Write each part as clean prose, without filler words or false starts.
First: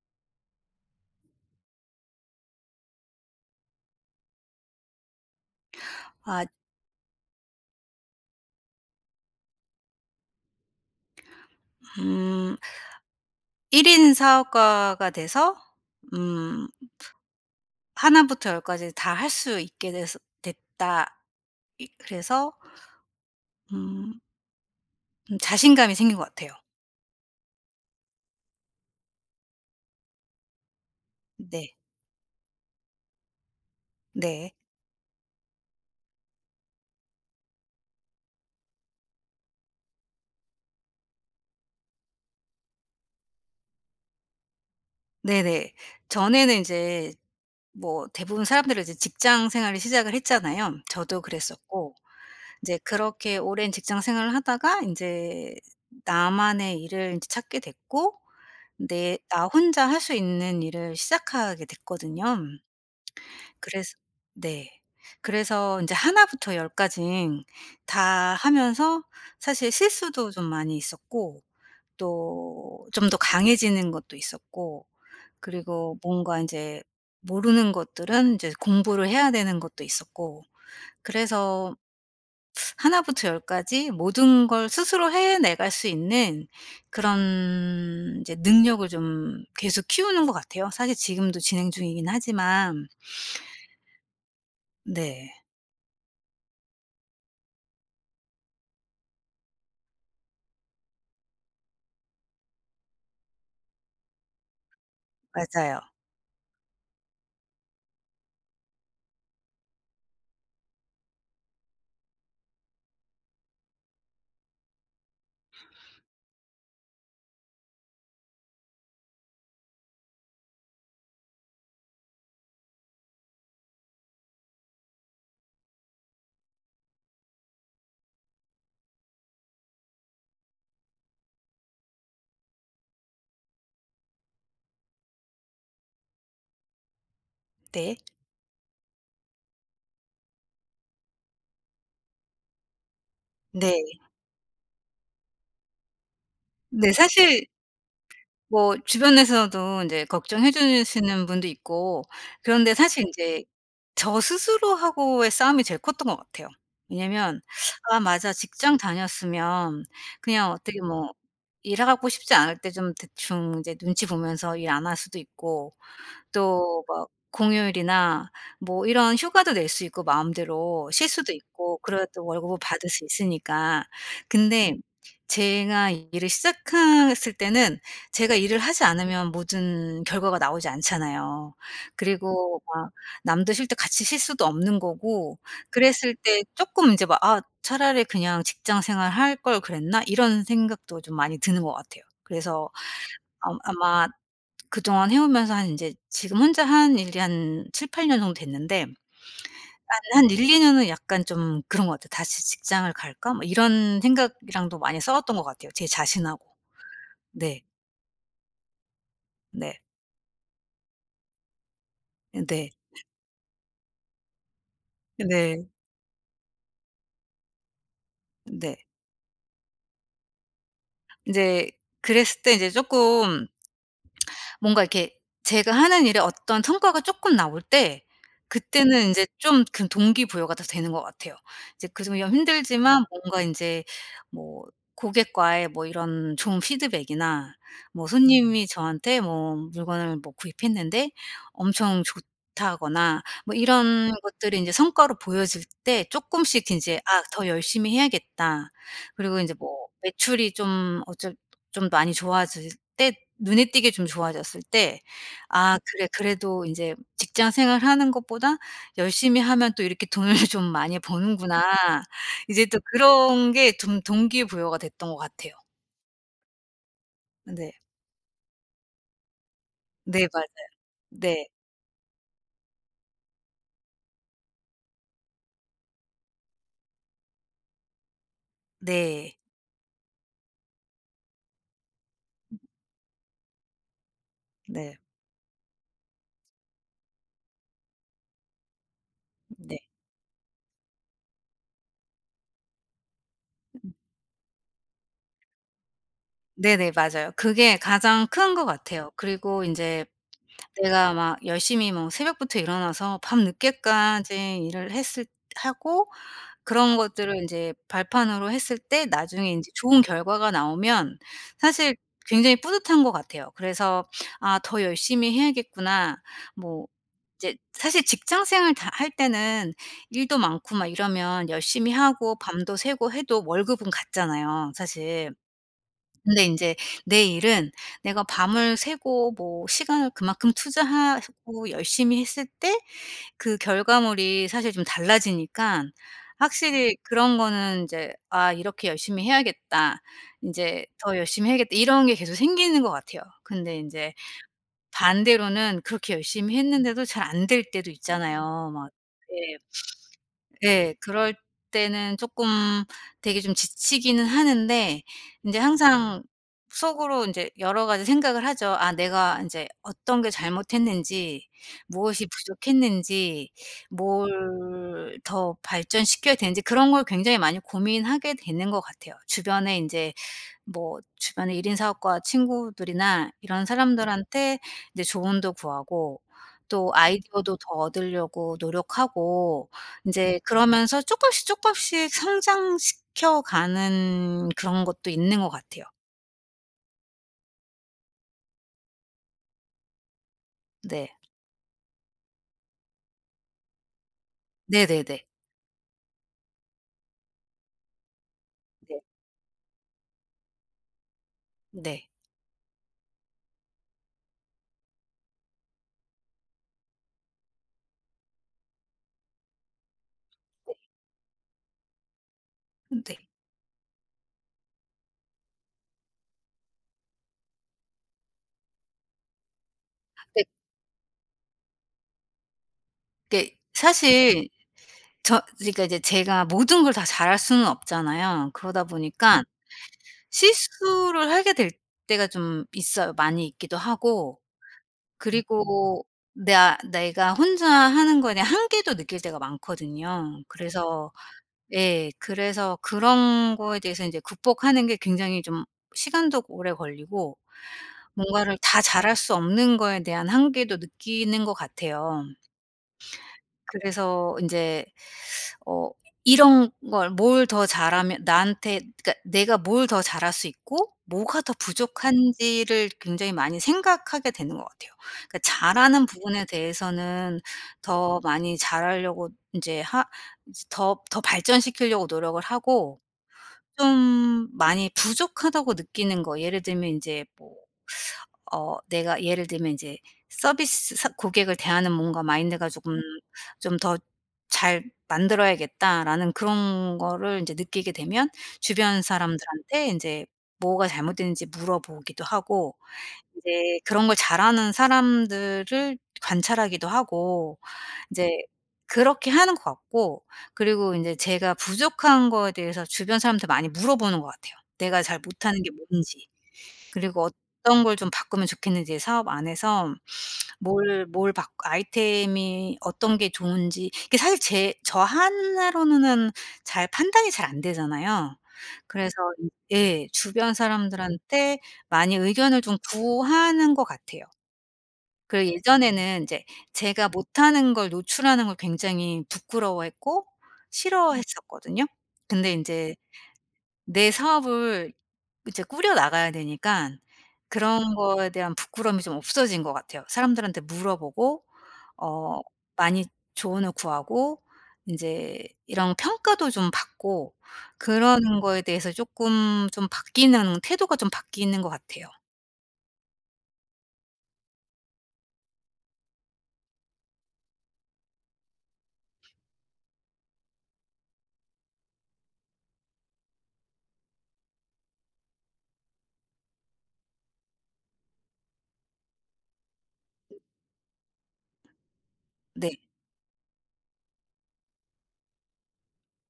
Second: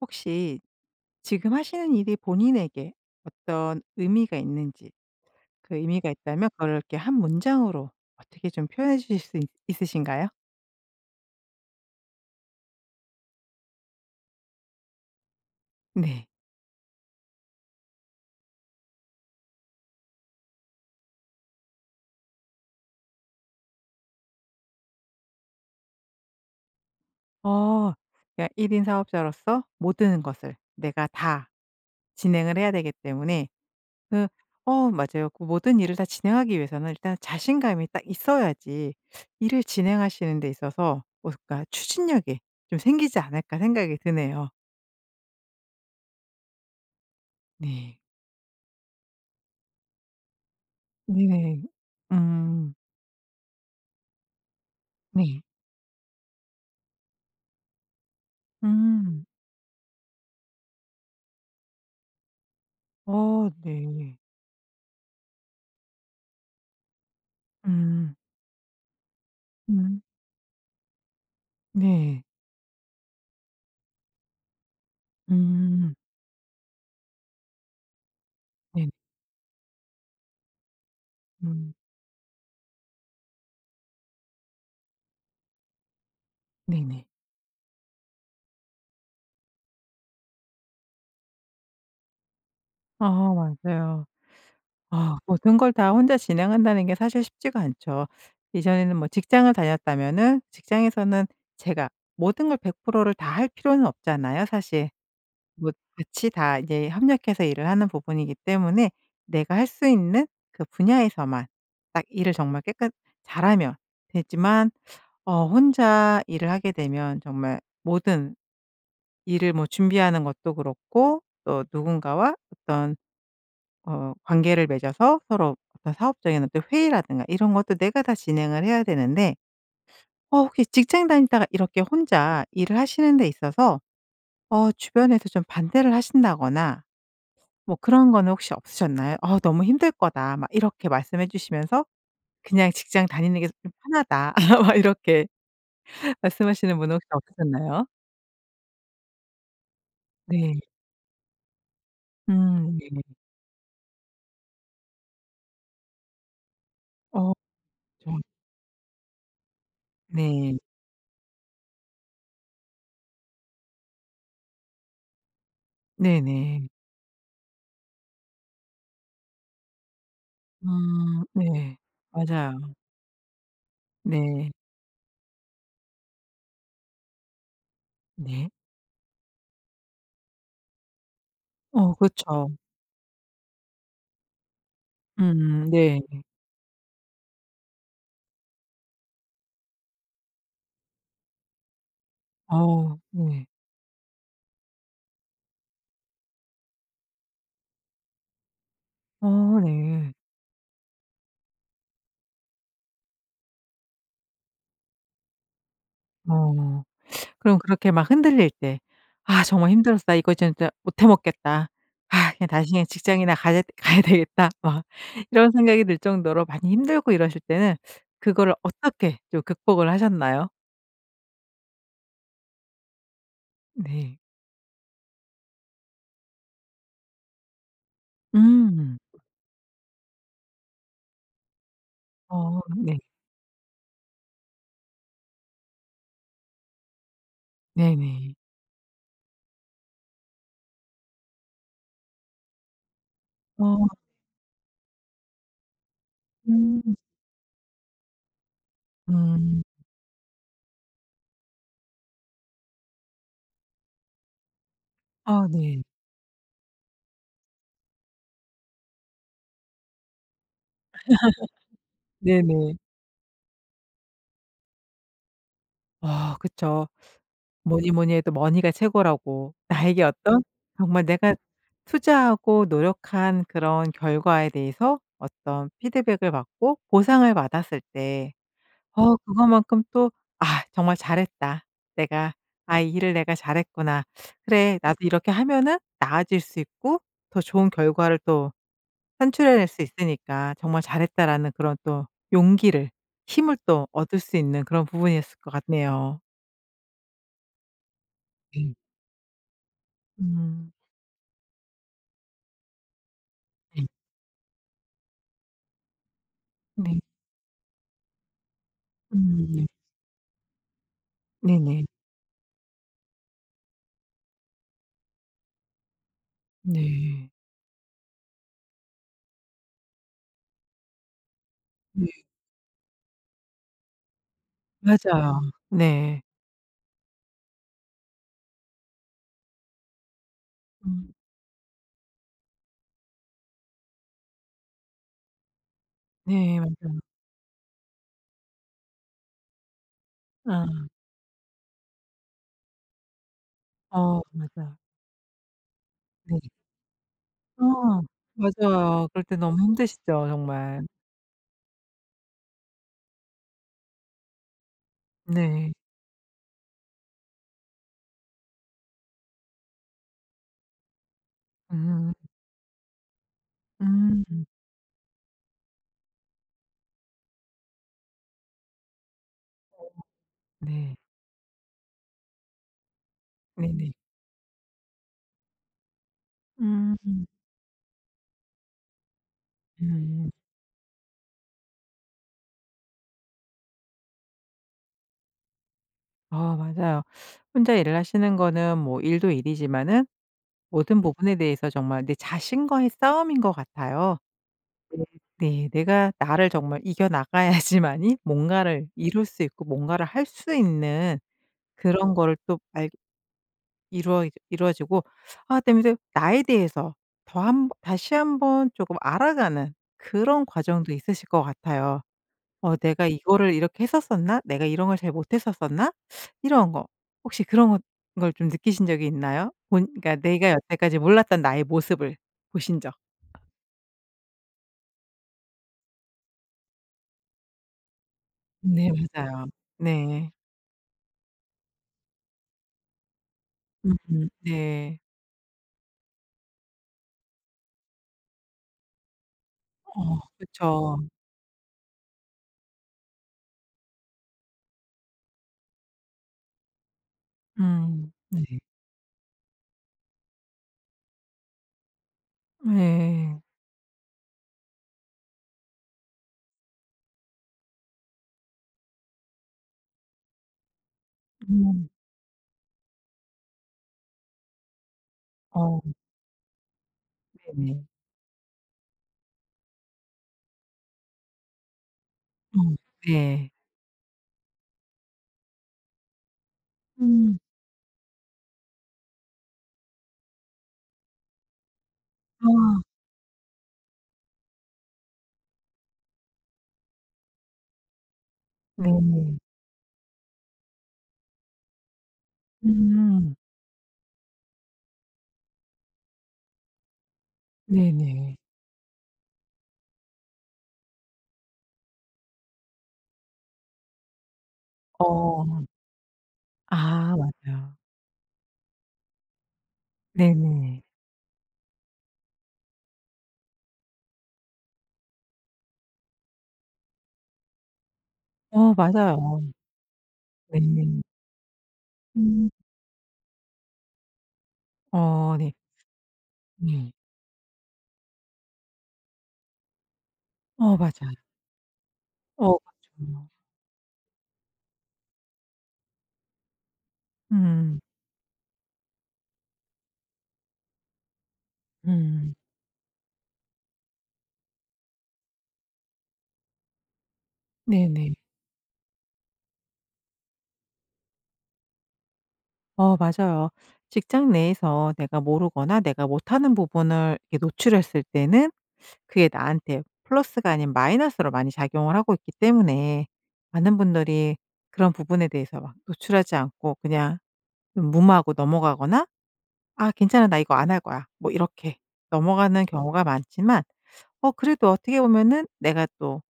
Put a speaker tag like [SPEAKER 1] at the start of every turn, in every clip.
[SPEAKER 1] 혹시 지금 하시는 일이 본인에게 어떤 의미가 있는지 그 의미가 있다면
[SPEAKER 2] 아
[SPEAKER 1] 그거 이렇게 한 문장으로 어떻게 좀 표현해 주실 수 있 있으신가요?
[SPEAKER 2] 음 1 인 사업가가 돼서
[SPEAKER 1] 네.
[SPEAKER 2] 음나 부터 열 까지 다 할 수 있게 돼서 됐다. 이 그래서 음 좀 자신감이 생긴 것 같아요.
[SPEAKER 1] 어 그러니까 1 인 사업자로서 모든 것을 내가 다
[SPEAKER 2] 네.
[SPEAKER 1] 진행을 해야 되기 때문에 그
[SPEAKER 2] 네.
[SPEAKER 1] 어 맞아요. 그 모든 일을 다 진행하기 위해서는 일단 자신감이 딱 있어야지 일을 진행하시는 데 있어서 뭐그까 '추진력이 좀 생기지 않을까.' 생각이 드네요.
[SPEAKER 2] 네네. 전에는 이제
[SPEAKER 1] 네.
[SPEAKER 2] 뭐 대부분 사람들은 이제 직장 생활을 시작을 했잖아요. 저도
[SPEAKER 1] 네네.
[SPEAKER 2] 그랬었고 이
[SPEAKER 1] 음.
[SPEAKER 2] 제 그렇게 오랜 직장 생활을 하다가 이
[SPEAKER 1] 네.
[SPEAKER 2] 제 나만의 일을 제 찾게 됐고 내
[SPEAKER 1] 음.
[SPEAKER 2] 나 혼자 할 수 있는 일을 시작하게 됐거든요.
[SPEAKER 1] 어
[SPEAKER 2] 그래서
[SPEAKER 1] 네.
[SPEAKER 2] 네. 그래서 인제 나 부터 열 까진 다
[SPEAKER 1] 음.
[SPEAKER 2] 하면서, 사실
[SPEAKER 1] 음.
[SPEAKER 2] 실수도 좀 많이 있었고
[SPEAKER 1] 네.
[SPEAKER 2] 또 좀 더 강해지는 것도 있었고,
[SPEAKER 1] 음.
[SPEAKER 2] 그리고 뭔가 인제 모르는 것들은 인제
[SPEAKER 1] 네
[SPEAKER 2] 공부를 해야 되는 것도 있었고.
[SPEAKER 1] 음.
[SPEAKER 2] 그래서 하나 부터 열 까지 모든 걸 스스로 해내갈 수 있는
[SPEAKER 1] 네네.
[SPEAKER 2] 그런 인제 능력을 좀 계속 키우는 것 같아요. 사실 지금도 진행 중이긴 하지만.
[SPEAKER 1] 아 맞아요. 아
[SPEAKER 2] 네.
[SPEAKER 1] 모든 걸 다 혼자 진행한다는 게 사실 쉽지가 않죠. 이전에는 뭐 직장을 다녔다면은 직장에서는 제가 모든 걸 100%를 다 할 필요는 없잖아요 사실. 뭐
[SPEAKER 2] 맞아요.
[SPEAKER 1] 같이 다 이제 협력해서 일을 하는 부분이기 때문에 내가 할 수 있는 그 분야에서만 딱 일을 정말 깨끗 잘하면 되지만 어 혼자 일을 하게 되면 정말 모든 일을 뭐 준비하는 것도 그렇고 또 누군가와 어떤 어 관계를 맺어서 서로 어떤 사업적인 어떤 회의라든가 이런 것도 내가 다 진행을 해야 되는데 어 혹시 직장 다니다가 이렇게 혼자 일을 하시는 데 있어서 어 주변에서 좀 반대를 하신다거나 뭐
[SPEAKER 2] 네.
[SPEAKER 1] 그런 거는 혹시 없으셨나요? "어 너무 힘들 거다." 막 이렇게 말씀해 주시면서 "그냥 직장 다니는 게 좀
[SPEAKER 2] 네.
[SPEAKER 1] 편하다." 막 이렇게 말씀하시는
[SPEAKER 2] 네.
[SPEAKER 1] 분은 혹시
[SPEAKER 2] 사실
[SPEAKER 1] 없으셨나요?
[SPEAKER 2] 뭐 주변에서도 인제 걱정해
[SPEAKER 1] 네.
[SPEAKER 2] 주시는 분도 있고, 그런데
[SPEAKER 1] 네.
[SPEAKER 2] 사실 인제 저 스스로하고의 싸움이 제일 컸던 것 같아요.
[SPEAKER 1] 어
[SPEAKER 2] 왜냐면 '아
[SPEAKER 1] 그
[SPEAKER 2] 맞아. 직장 다녔으면 그냥
[SPEAKER 1] 네.
[SPEAKER 2] 어떻게 뭐 일하고 싶지 않을 때 좀 대충 이제 눈치 보면서 일 안 할 수도 있고,
[SPEAKER 1] 네네.
[SPEAKER 2] 또 막 공휴일이나 뭐 이런 휴가도 낼 수 있고, 마음대로 쉴 수도
[SPEAKER 1] 네.
[SPEAKER 2] 있고, 그래야 또 월급을
[SPEAKER 1] 맞아요.
[SPEAKER 2] 받을 수 있으니까.
[SPEAKER 1] 네.
[SPEAKER 2] 근데 제가 일을 시작했을 때는 제가
[SPEAKER 1] 네.
[SPEAKER 2] 일을 하지 않으면 모든 결과가 나오지 않잖아요.
[SPEAKER 1] 어 그렇죠.
[SPEAKER 2] 그리고 막 남도 쉴 때 같이 쉴 수도 없는 거고.
[SPEAKER 1] 네.
[SPEAKER 2] 그랬을 때 쪼끔 인제 막 '아 차라리 그냥 직장 생활 할 걸 그랬나?' 이런 생각도 좀 많이 드는 것 같아요. 그래서
[SPEAKER 1] 어 네.
[SPEAKER 2] 아마 그동안 해 오면서, 한 이제 지금 혼자 한 일이 한 7-8년 정도 됐는데,
[SPEAKER 1] 어
[SPEAKER 2] 한
[SPEAKER 1] 네.
[SPEAKER 2] 한 1-2 년은 약간 좀 그런 것 같아요. '다시 직장을 갈까?' 뭐 이런 생각이랑도 많이 싸웠던 것 같아요, 제 자신하고.
[SPEAKER 1] 어. 그럼
[SPEAKER 2] 네.
[SPEAKER 1] 그렇게 막 흔들릴 때 '아 정말
[SPEAKER 2] 네.
[SPEAKER 1] 힘들었다. 이거 진짜 못해 먹겠다. 아 그냥 다시
[SPEAKER 2] 네.
[SPEAKER 1] 그냥 직장이나 가야 되겠다.' 막 이런
[SPEAKER 2] 네.
[SPEAKER 1] 생각이 들 정도로 많이 힘들고 이러실 때는 그거를
[SPEAKER 2] 네.
[SPEAKER 1] 어떻게 좀 극복을 하셨나요?
[SPEAKER 2] 인제 그랬을 때 이제 쪼끔
[SPEAKER 1] 네.
[SPEAKER 2] 뭔가 이렇게 제가 하는 일에 어떤 성과가 조금 나올 때,
[SPEAKER 1] 음.
[SPEAKER 2] 그때는 인제 좀 그 동기부여가 더 되는 것 같아요. 이제 그중에
[SPEAKER 1] 어 네.
[SPEAKER 2] 힘들지만 뭔가 인제 뭐 고객과의 뭐 이런 좋은 피드백이나, 뭐
[SPEAKER 1] 네네.
[SPEAKER 2] 손님이 저한테 뭐 물건을 뭐 구입했는데 엄청 좋다거나, 뭐
[SPEAKER 1] 어.
[SPEAKER 2] 이런 것들이 인제 성과로 보여질 때 쪼끔씩
[SPEAKER 1] 음.
[SPEAKER 2] 인제 '아 더 열심히 해야겠다.' 그리고 인제
[SPEAKER 1] 음.
[SPEAKER 2] 뭐 매출이 좀 어쩔 좀 많이 좋아질 때, 눈에 띄게 좀 좋아졌을 때,
[SPEAKER 1] 아
[SPEAKER 2] '아
[SPEAKER 1] 네.
[SPEAKER 2] 그래 그래도 이제 직장 생활하는 것보다 열심히 하면 또 이렇게 돈을 좀 많이 버는구나.' 이제
[SPEAKER 1] 네네.
[SPEAKER 2] 또 그런 게 좀 동기 부여가 됐던 것 같아요.
[SPEAKER 1] 아 그쵸.
[SPEAKER 2] 네.
[SPEAKER 1] 뭐니 뭐니 해도 머니가 최고라고 나에게
[SPEAKER 2] 네
[SPEAKER 1] 어떤
[SPEAKER 2] 맞아요.
[SPEAKER 1] 정말 내가
[SPEAKER 2] 네.
[SPEAKER 1] 투자하고 노력한 그런 결과에 대해서 어떤 피드백을 받고 보상을 받았을 때 어
[SPEAKER 2] 네.
[SPEAKER 1] 그거만큼 또 '아 정말 잘했다. 내가 아 이 일을 내가 잘했구나. 그래 나도
[SPEAKER 2] 네.
[SPEAKER 1] 이렇게 하면은 나아질 수 있고 더 좋은 결과를 또 산출해낼
[SPEAKER 2] 네.
[SPEAKER 1] 수 있으니까 정말 잘했다.'라는 그런 또 용기를 힘을 또 얻을 수 있는 그런 부분이었을 것 같네요.
[SPEAKER 2] 네네 맞아요. 그게 가장 큰 것
[SPEAKER 1] 네.
[SPEAKER 2] 같아요. 그리고 이제
[SPEAKER 1] 음.
[SPEAKER 2] 내가 막 열심히 뭐 새벽부터 일어나서
[SPEAKER 1] 네.
[SPEAKER 2] 밤늦게까지 일을 했을 하고, 그런
[SPEAKER 1] 네.
[SPEAKER 2] 것들을 인제 발판으로 했을 때
[SPEAKER 1] 음.
[SPEAKER 2] 나중에
[SPEAKER 1] 네.
[SPEAKER 2] 인제 좋은 결과가 나오면
[SPEAKER 1] 네네.
[SPEAKER 2] 사실 굉장히 뿌듯한 것 같아요. 그래서 '아 더 열심히 해야겠구나.' 뭐
[SPEAKER 1] 네.
[SPEAKER 2] 이제 사실 직장 생활 다 할 때는 일도 많고 막 이러면 열심히
[SPEAKER 1] 네.
[SPEAKER 2] 하고 밤도 새고 해도 월급은 같잖아요 사실.
[SPEAKER 1] 맞아요. 네.
[SPEAKER 2] 근데 인제 내 일은 내가 밤을 새고 뭐 시간을 그만큼
[SPEAKER 1] 음.
[SPEAKER 2] 투자하고 열심히 했을 때 그 결과물이 사실 좀 달라지니까,
[SPEAKER 1] 네
[SPEAKER 2] 확실히
[SPEAKER 1] 맞아요.
[SPEAKER 2] 그런 거는 이제 '아 이렇게 열심히 해야겠다. 인제
[SPEAKER 1] 아.
[SPEAKER 2] 더 열심히 해야겠다.' 이런 게 계속 생기는 것 같아요. 근데 인제
[SPEAKER 1] 어 맞아요.
[SPEAKER 2] 반대로는 그렇게
[SPEAKER 1] 네.
[SPEAKER 2] 열심히 했는데도 잘 안
[SPEAKER 1] 아
[SPEAKER 2] 될 때도 있잖아요. 막.
[SPEAKER 1] 맞아요. 그럴 때
[SPEAKER 2] 예.
[SPEAKER 1] 너무 힘드시죠 정말.
[SPEAKER 2] 예. 그럴 때는 쪼끔 되게 좀 지치기는 하는데, 인제
[SPEAKER 1] 네.
[SPEAKER 2] 항상 속으로 인제 여러 가지 생각을 하죠. '아 내가 인제 어떤 게 잘못했는지,
[SPEAKER 1] 음.
[SPEAKER 2] 무엇이 부족했는지,
[SPEAKER 1] 음.
[SPEAKER 2] 뭘 더 발전시켜야 되는지.' 그런 걸 굉장히 많이 고민하게 되는 것 같아요. 주변에 인제
[SPEAKER 1] 네.
[SPEAKER 2] 뭐 주변에 1인 사업과 친구들이나 이런
[SPEAKER 1] 네네.
[SPEAKER 2] 사람들한테 이제 조언도 구하고, 또
[SPEAKER 1] 음.
[SPEAKER 2] 아이디어도 더 얻으려고 노력하고,
[SPEAKER 1] 음.
[SPEAKER 2] 인제 그러면서 쪼끔씩 쪼끔씩 성장시켜 가는 그런 것도 있는 것 같아요.
[SPEAKER 1] 아 맞아요. 혼자 일을 하시는 거는 뭐 일도 일이지만은 모든
[SPEAKER 2] 네.
[SPEAKER 1] 부분에 대해서 정말 내 자신과의 싸움인 것 같아요. 네.
[SPEAKER 2] 네네네.
[SPEAKER 1] 네. 내가 나를 정말 이겨 나가야지만이 뭔가를
[SPEAKER 2] 네.
[SPEAKER 1] 이룰 수 있고 뭔가를 할 수 있는
[SPEAKER 2] 네.
[SPEAKER 1] 그런 거를 또알 이루어 이 루어지고 아 때문에 나에 대해서 더 한 다시 한번 조금 알아가는 그런 과정도 있으실 것 같아요. '어 내가
[SPEAKER 2] 네.
[SPEAKER 1] 이거를 이렇게 했었었나? 내가 이런 걸 잘 못했었었나?' 이런 거. 혹시 그런 것 걸 좀 느끼신 적이 있나요? 본 그러니까
[SPEAKER 2] 네.
[SPEAKER 1] 내가 여태까지 몰랐던 나의 모습을 보신 적.
[SPEAKER 2] 그게 사실 그러니까 이제 제가 모든 걸 다 잘할 수는 없잖아요. 그러다
[SPEAKER 1] 네
[SPEAKER 2] 보니까
[SPEAKER 1] 맞아요. 네.
[SPEAKER 2] 실수를 하게 될 때가 좀 있어요. 많이 있기도
[SPEAKER 1] 음음.
[SPEAKER 2] 하고,
[SPEAKER 1] 네.
[SPEAKER 2] 그리고 나 내가 혼자 하는 거에 대한 한계도 느낄 때가
[SPEAKER 1] 어.
[SPEAKER 2] 많거든요.
[SPEAKER 1] 그쵸.
[SPEAKER 2] 그래서. 예. 그래서 그런 거에 대해서 이제 극복하는 게 굉장히 좀 시간도 오래 걸리고,
[SPEAKER 1] 음. 네.
[SPEAKER 2] 뭔가를 다 잘할 수 없는 거에 대한 한계도 느끼는 것 같아요.
[SPEAKER 1] 네.
[SPEAKER 2] 그래서 이제 어 이런 걸 뭘 더 잘하면 나한테, 그러니까 내가 뭘 더 잘할 수 있고 뭐가 더
[SPEAKER 1] 음.
[SPEAKER 2] 부족한지를 굉장히 많이 생각하게 되는 것 같아요. 그러니까
[SPEAKER 1] 어
[SPEAKER 2] 잘하는 부분에 대해서는
[SPEAKER 1] 네네.
[SPEAKER 2] 더 많이 잘하려고 제하 이제 더 발전시키려고 노력을
[SPEAKER 1] 어.
[SPEAKER 2] 하고,
[SPEAKER 1] 네.
[SPEAKER 2] 좀 많이 부족하다고 느끼는 거. 예를 들면 인제
[SPEAKER 1] 음.
[SPEAKER 2] 뭐 내가 예를 들면 인제 서비스 사 고객을 대하는 뭔가
[SPEAKER 1] 아
[SPEAKER 2] 마인드가 조금 좀 더 '잘 만들어야겠다.'라는 그런 거를 인제 느끼게 되면,
[SPEAKER 1] 네.
[SPEAKER 2] 주변
[SPEAKER 1] 네.
[SPEAKER 2] 사람들한테 인제 뭐가 잘못됐는지 물어보기도 하고,
[SPEAKER 1] 음.
[SPEAKER 2] 제 그런 걸 잘하는 사람들을 관찰하기도 하고, 이제
[SPEAKER 1] 네네.
[SPEAKER 2] 그렇게 하는 것 같고. 그리고 인제 제가 부족한 거에 대해서 주변 사람한테 많이 물어보는 것 같아요. 내가 잘
[SPEAKER 1] 어.
[SPEAKER 2] 못하는 게 뭔지.
[SPEAKER 1] 아
[SPEAKER 2] 그리고
[SPEAKER 1] 맞아요.
[SPEAKER 2] 어떤 걸 좀 바꾸면 좋겠는지 사업 안에서,
[SPEAKER 1] 네네.
[SPEAKER 2] 뭘 뭘 바 아이템이 어떤 게 좋은지, 이게 사실 제 저 하나로는 잘 판단이 잘 안 되잖아요.
[SPEAKER 1] 어
[SPEAKER 2] 그래서
[SPEAKER 1] 맞아요.
[SPEAKER 2] 예 주변
[SPEAKER 1] 네.
[SPEAKER 2] 사람들한테 많이
[SPEAKER 1] 음.
[SPEAKER 2] 의견을 좀 구하는 것 같아요.
[SPEAKER 1] 어
[SPEAKER 2] 그
[SPEAKER 1] 네.
[SPEAKER 2] 예전에는 이제
[SPEAKER 1] 네.
[SPEAKER 2] 제가 못하는 걸 노출하는 걸 굉장히 부끄러워했고
[SPEAKER 1] 어 맞아요.
[SPEAKER 2] 싫어했었거든요. 근데
[SPEAKER 1] 어
[SPEAKER 2] 이제
[SPEAKER 1] 그렇죠.
[SPEAKER 2] 내 사업을 이제 꾸려 나가야 되니까
[SPEAKER 1] 음.
[SPEAKER 2] 그런 거에 대한 부끄러움이 좀 없어진 것 같아요. 사람들한테 물어보고
[SPEAKER 1] 음.
[SPEAKER 2] 어 많이 조언을 구하고, 인제 이런 평가도 좀 받고,
[SPEAKER 1] 네네.
[SPEAKER 2] 그러는 거에 대해서 쪼끔 좀 바뀌는, 태도가 좀 바뀌는 것 같아요.
[SPEAKER 1] 어 맞아요. 직장 내에서 내가 모르거나 내가 못하는 부분을 이렇게 노출했을 때는 그게 나한테 플러스가 아닌 마이너스로 많이 작용을 하고 있기 때문에 많은 분들이 그런 부분에 대해서 막 노출하지 않고 그냥 좀 무마하고 넘어가거나 '아 괜찮아. 나 이거 안 할 거야.' 뭐 이렇게 넘어가는
[SPEAKER 2] 네.
[SPEAKER 1] 경우가 많지만 어 그래도 어떻게 보면은 내가 또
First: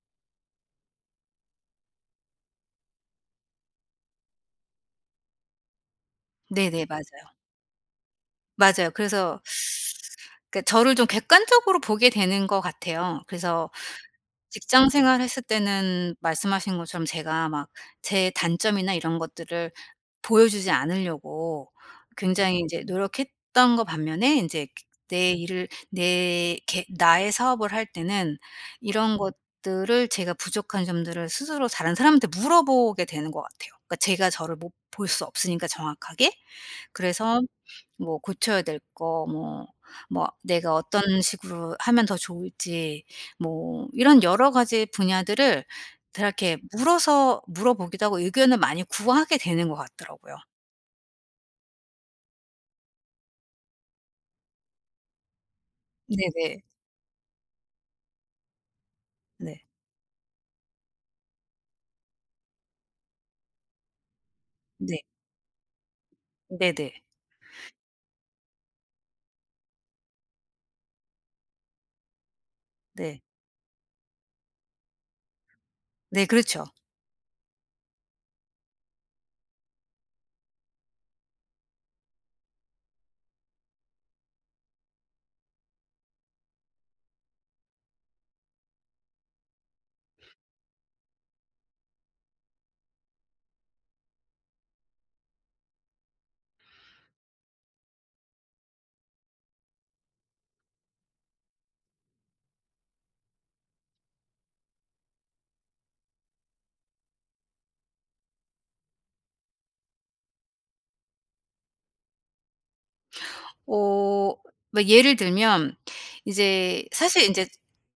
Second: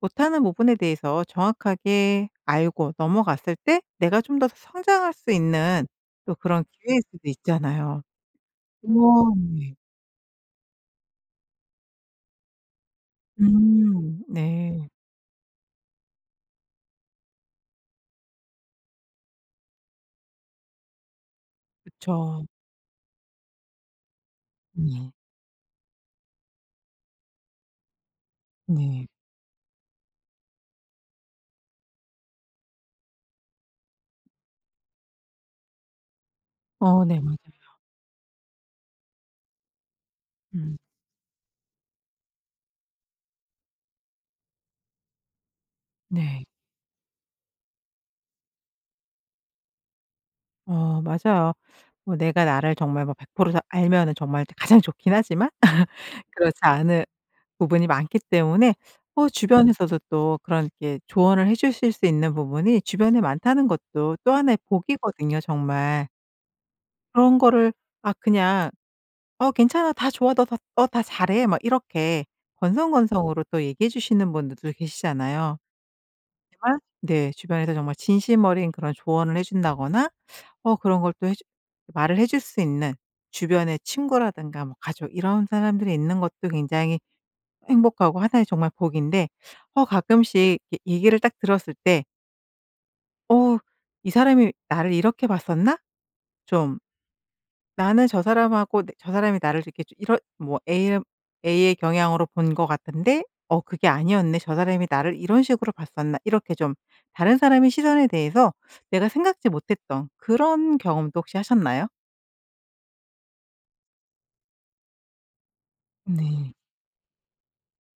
[SPEAKER 1] 못하는 부분에 대해서 정확하게 알고 넘어갔을 때 내가 좀 더 성장할 수 있는 또 그런
[SPEAKER 2] 네네.
[SPEAKER 1] 기회일 수도
[SPEAKER 2] 맞아요.
[SPEAKER 1] 있잖아요. 어
[SPEAKER 2] 맞아요. 그래서
[SPEAKER 1] 네.
[SPEAKER 2] 그러니까 저를 좀 객관적으로 보게 되는 것 같아요. 그래서
[SPEAKER 1] 음. 네.
[SPEAKER 2] 직장 생활했을 때는 말씀하신 것처럼 제가 막 제 단점이나 이런 것들을 보여주지 않으려고
[SPEAKER 1] 그쵸.
[SPEAKER 2] 굉장히 인제 노력했던 거 반면에, 인제
[SPEAKER 1] 네.
[SPEAKER 2] 내 일을 내 개 나의 사업을 할 때는
[SPEAKER 1] 네.
[SPEAKER 2] 이런 것들을, 제가 부족한 점들을 스스로 다른 사람한테 물어보게 되는 것 같아요. 그러니까 제가 저를 못 볼 수 없으니까 정확하게.
[SPEAKER 1] 어 네 맞아요.
[SPEAKER 2] 그래서 뭐 고쳐야 될 거, 뭐 내가
[SPEAKER 1] 음
[SPEAKER 2] 어떤 식으로 하면 더 좋을지, 뭐 이런 여러 가지 분야들을 다
[SPEAKER 1] 네.
[SPEAKER 2] 이렇게 물어서 물어보기도 하고 의견을 많이 구하게 되는 것 같더라고요.
[SPEAKER 1] 어 맞아요. 뭐 내가 나를 정말 뭐 100%다 알면은 정말 가장 좋긴 하지만 그렇지
[SPEAKER 2] 네네.
[SPEAKER 1] 않은 부분이 많기 때문에 어
[SPEAKER 2] 네.
[SPEAKER 1] 주변에서도 또 그런 이렇게 조언을 해 주실 수 있는 부분이 주변에 많다는 것도 또 하나의
[SPEAKER 2] 네.
[SPEAKER 1] 복이거든요 정말.
[SPEAKER 2] 네네.
[SPEAKER 1] 그런 거를 아 그냥 "어 괜찮아. 다 좋아. 너 다 잘해." 막 이렇게
[SPEAKER 2] 네.
[SPEAKER 1] 건성건성으로 또 얘기해 주시는 분들도 계시잖아요.
[SPEAKER 2] 네 그렇죠.
[SPEAKER 1] 정말 네 주변에서 정말 진심 어린 그런 조언을 해 준다거나 어 그런 걸 또 해주 말을 해줄 수 있는 주변의 친구라든가 뭐 가족 이런 사람들이 있는 것도 굉장히 행복하고 하나의 정말 복인데 어 가끔씩 이 얘기를 딱 들었을 때 '어 이 사람이 나를 이렇게 봤었나?' 좀 나는 저 사람하고 내 저 사람이 나를 이렇게 좀 이런 뭐 A의 경향으로 본 것 같은데 '어 그게 아니었네. 저 사람이 나를 이런 식으로 봤었나.' 이렇게 좀 다른 사람의 시선에 대해서 내가 생각지 못했던 그런 경험도 혹시 하셨나요?
[SPEAKER 2] 어 뭐 예를 들면
[SPEAKER 1] 네.
[SPEAKER 2] 이제 사실 이제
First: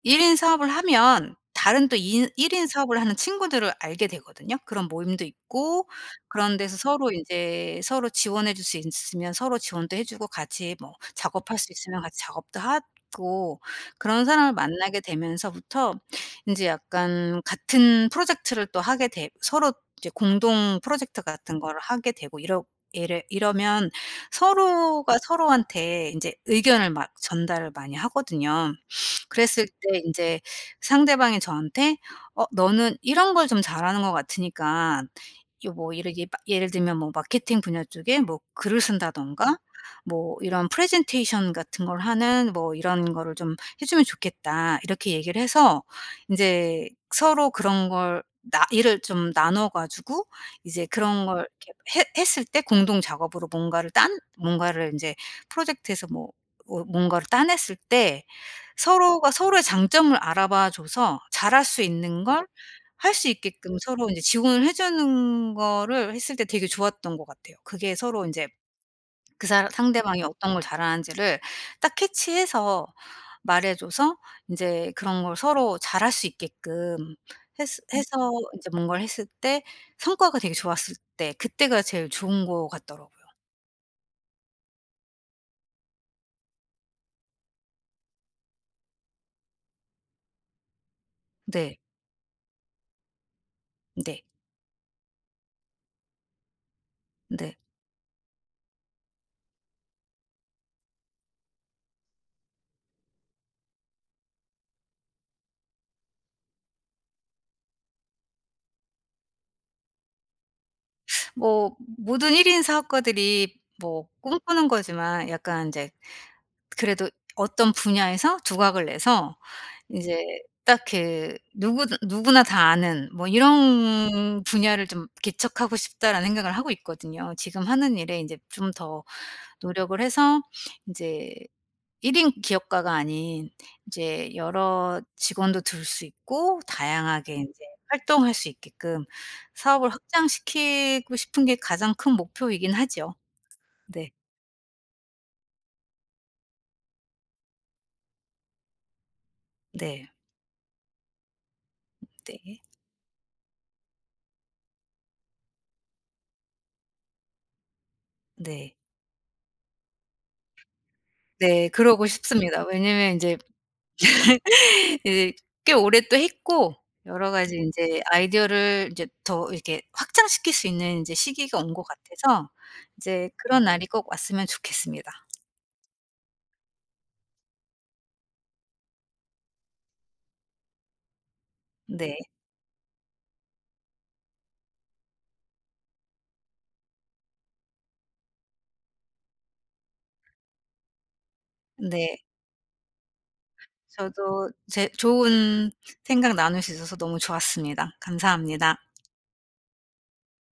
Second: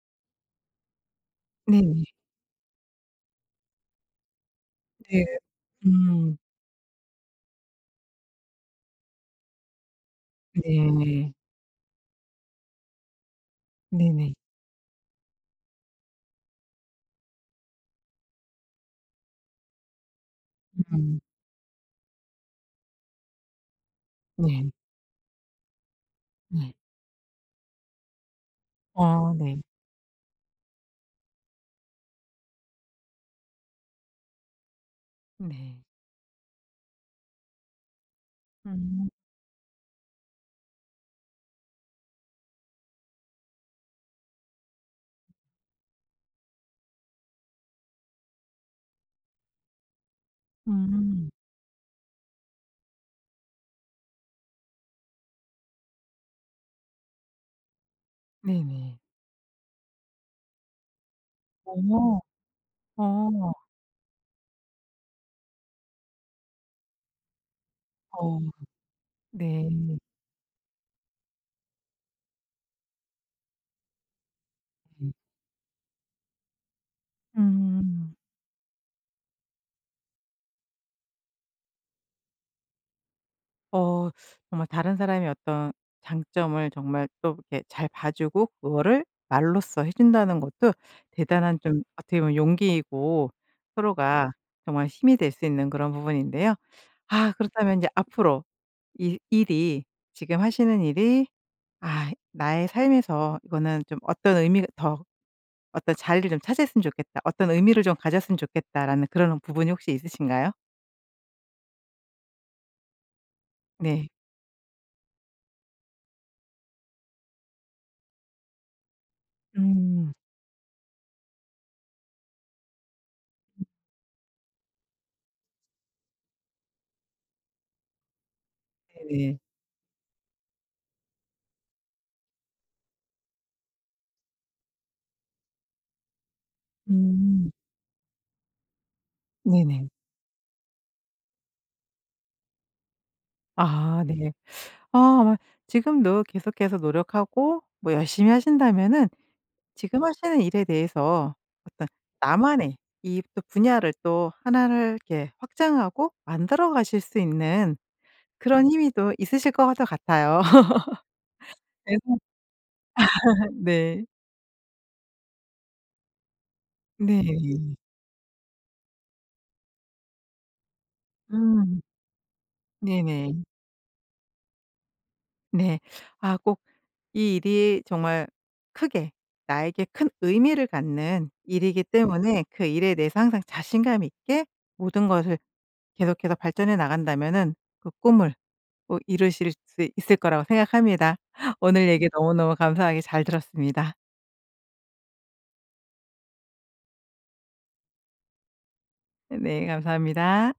[SPEAKER 2] 1 인 사업을 하면 다른 또
[SPEAKER 1] 네네.
[SPEAKER 2] 일인1 인 사업을 하는 친구들을 알게 되거든요. 그런
[SPEAKER 1] 네.
[SPEAKER 2] 모임도 있고
[SPEAKER 1] 음.
[SPEAKER 2] 그런 데서 서로 이제 서로 지원해 줄 수 있으면 서로 지원도 해 주고, 같이 뭐
[SPEAKER 1] 네.
[SPEAKER 2] 작업할 수 있으면 같이 작업도 하고. 그런
[SPEAKER 1] 네네.
[SPEAKER 2] 사람을 만나게 되면서부터 인제 약간 같은 프로젝트를 또 하게 되 서로 이제 공동
[SPEAKER 1] 음.
[SPEAKER 2] 프로젝트 같은 거를 하게 되고, 이러면
[SPEAKER 1] 네.
[SPEAKER 2] 서로가 서로한테 인제
[SPEAKER 1] 네.
[SPEAKER 2] 의견을 막 전달을 많이 하거든요.
[SPEAKER 1] 어 네.
[SPEAKER 2] 그랬을 때 인제 상대방이 저한테 "어 너는 이런 걸 좀 잘하는 것 같으니까" 요
[SPEAKER 1] 네.
[SPEAKER 2] 뭐, 예를 들면 뭐 마케팅 분야 쪽에 뭐 글을
[SPEAKER 1] 음.
[SPEAKER 2] 쓴다든가, 뭐 이런 프레젠테이션 같은 걸 하는 뭐, "이런 거를 좀 해 주면 좋겠다." 이렇게 얘기를 해서, 인제 서로 그런 걸 나 일을 좀 나눠 가지고 이제 그런
[SPEAKER 1] 음.
[SPEAKER 2] 걸 이렇게 했 했을 때, 공동 작업으로 뭔가를 인제 프로젝트에서 뭐 뭔가를 따냈을 때,
[SPEAKER 1] 네네.
[SPEAKER 2] 서로가 서로의 장점을 알아봐 줘서 잘할 수
[SPEAKER 1] 어.
[SPEAKER 2] 있는 걸 할 수
[SPEAKER 1] 어.
[SPEAKER 2] 있게끔 서로 인제 지원을 해 주는 거를 했을 때 되게 좋았던 것 같아요. 그게 서로
[SPEAKER 1] 어.
[SPEAKER 2] 인제 그
[SPEAKER 1] 네.
[SPEAKER 2] 사람 상대방이 어떤 걸 잘하는지를 딱 캐치해서 말해 줘서 인제
[SPEAKER 1] 네.
[SPEAKER 2] 그런 걸 서로 잘할 수 있게끔 했으
[SPEAKER 1] 음.
[SPEAKER 2] 해서 인제 뭔가를 했을 때 성과가 되게 좋았을 때, 그때가 제일 좋은 것 같더라고요.
[SPEAKER 1] 어 정말 다른 사람의 어떤 장점을 정말 또 이렇게 잘 봐 주고 그거를 말로써 해 준다는 것도 대단한 네.
[SPEAKER 2] 네.
[SPEAKER 1] 좀 어떻게 보면 용기이고 네.
[SPEAKER 2] 네.
[SPEAKER 1] 서로가 정말 힘이 될 수 있는 그런 부분인데요. 아
[SPEAKER 2] 네.
[SPEAKER 1] 그렇다면 이제 앞으로 이 일이 지금 하시는 일이 아 나의 삶에서 이거는 좀 어떤 의미가 더 어떤 자리를 좀 차지했으면 좋겠다. 어떤 의미를 좀 가졌으면 좋겠다라는 그런 부분이 혹시 있으신가요?
[SPEAKER 2] 뭐 모든 1인 사업가들이
[SPEAKER 1] 네.
[SPEAKER 2] 뭐 꿈꾸는 거지만 약간 인제, 그래도 어떤 분야에서 두각을 내서
[SPEAKER 1] 음.
[SPEAKER 2] 인제 딱 그 누구나 다 아는 뭐 이런 분야를 좀 개척하고 싶다라는 생각을 하고 있거든요. 지금 하는 일에 인제 좀 더
[SPEAKER 1] 네네.
[SPEAKER 2] 노력을 해서, 인제 1인 기업가가 아닌 이제 여러 직원도 둘 수 있고, 다양하게
[SPEAKER 1] 음.
[SPEAKER 2] 인제 활동할 수 있게끔
[SPEAKER 1] 네네.
[SPEAKER 2] 사업을 확장시키고 싶은 게 가장 큰 목표이긴 하죠.
[SPEAKER 1] 아
[SPEAKER 2] 네.
[SPEAKER 1] 네. 아 아마 지금도 계속해서 노력하고 뭐 열심히 하신다면은 지금
[SPEAKER 2] 네.
[SPEAKER 1] 하시는 일에 대해서
[SPEAKER 2] 네.
[SPEAKER 1] 나만의 이 또 분야를 또 하나를 이렇게 확장하고 만들어 가실 수 있는 그런
[SPEAKER 2] 네.
[SPEAKER 1] 힘이 또 있으실 것 같아요.
[SPEAKER 2] 네. 그러고 싶습니다. 왜냐면 인제 예
[SPEAKER 1] 그래서 네.
[SPEAKER 2] 꽤 오래 또 했고,
[SPEAKER 1] 네.
[SPEAKER 2] 여러 가지 인제 아이디어를 인제 더 이렇게 확장시킬 수 있는 인제 시기가 온
[SPEAKER 1] 음.
[SPEAKER 2] 것 같아서, 이제
[SPEAKER 1] 네네.
[SPEAKER 2] 그런 날이 꼭 왔으면 좋겠습니다.
[SPEAKER 1] 네. 아 꼭 이 일이 정말 크게 나에게 큰 의미를 갖는 일이기
[SPEAKER 2] 네.
[SPEAKER 1] 때문에 그 일에 대해서 항상 자신감 있게 모든 것을 계속해서 발전해 나간다면은 그 꿈을 꼭 이루실 수 있을 거라고 생각합니다. 오늘 얘기
[SPEAKER 2] 네.
[SPEAKER 1] 너무너무 감사하게 잘 들었습니다.
[SPEAKER 2] 저도 제 좋은 생각 나눌 수 있어서 너무 좋았습니다. 감사합니다.
[SPEAKER 1] 네 감사합니다.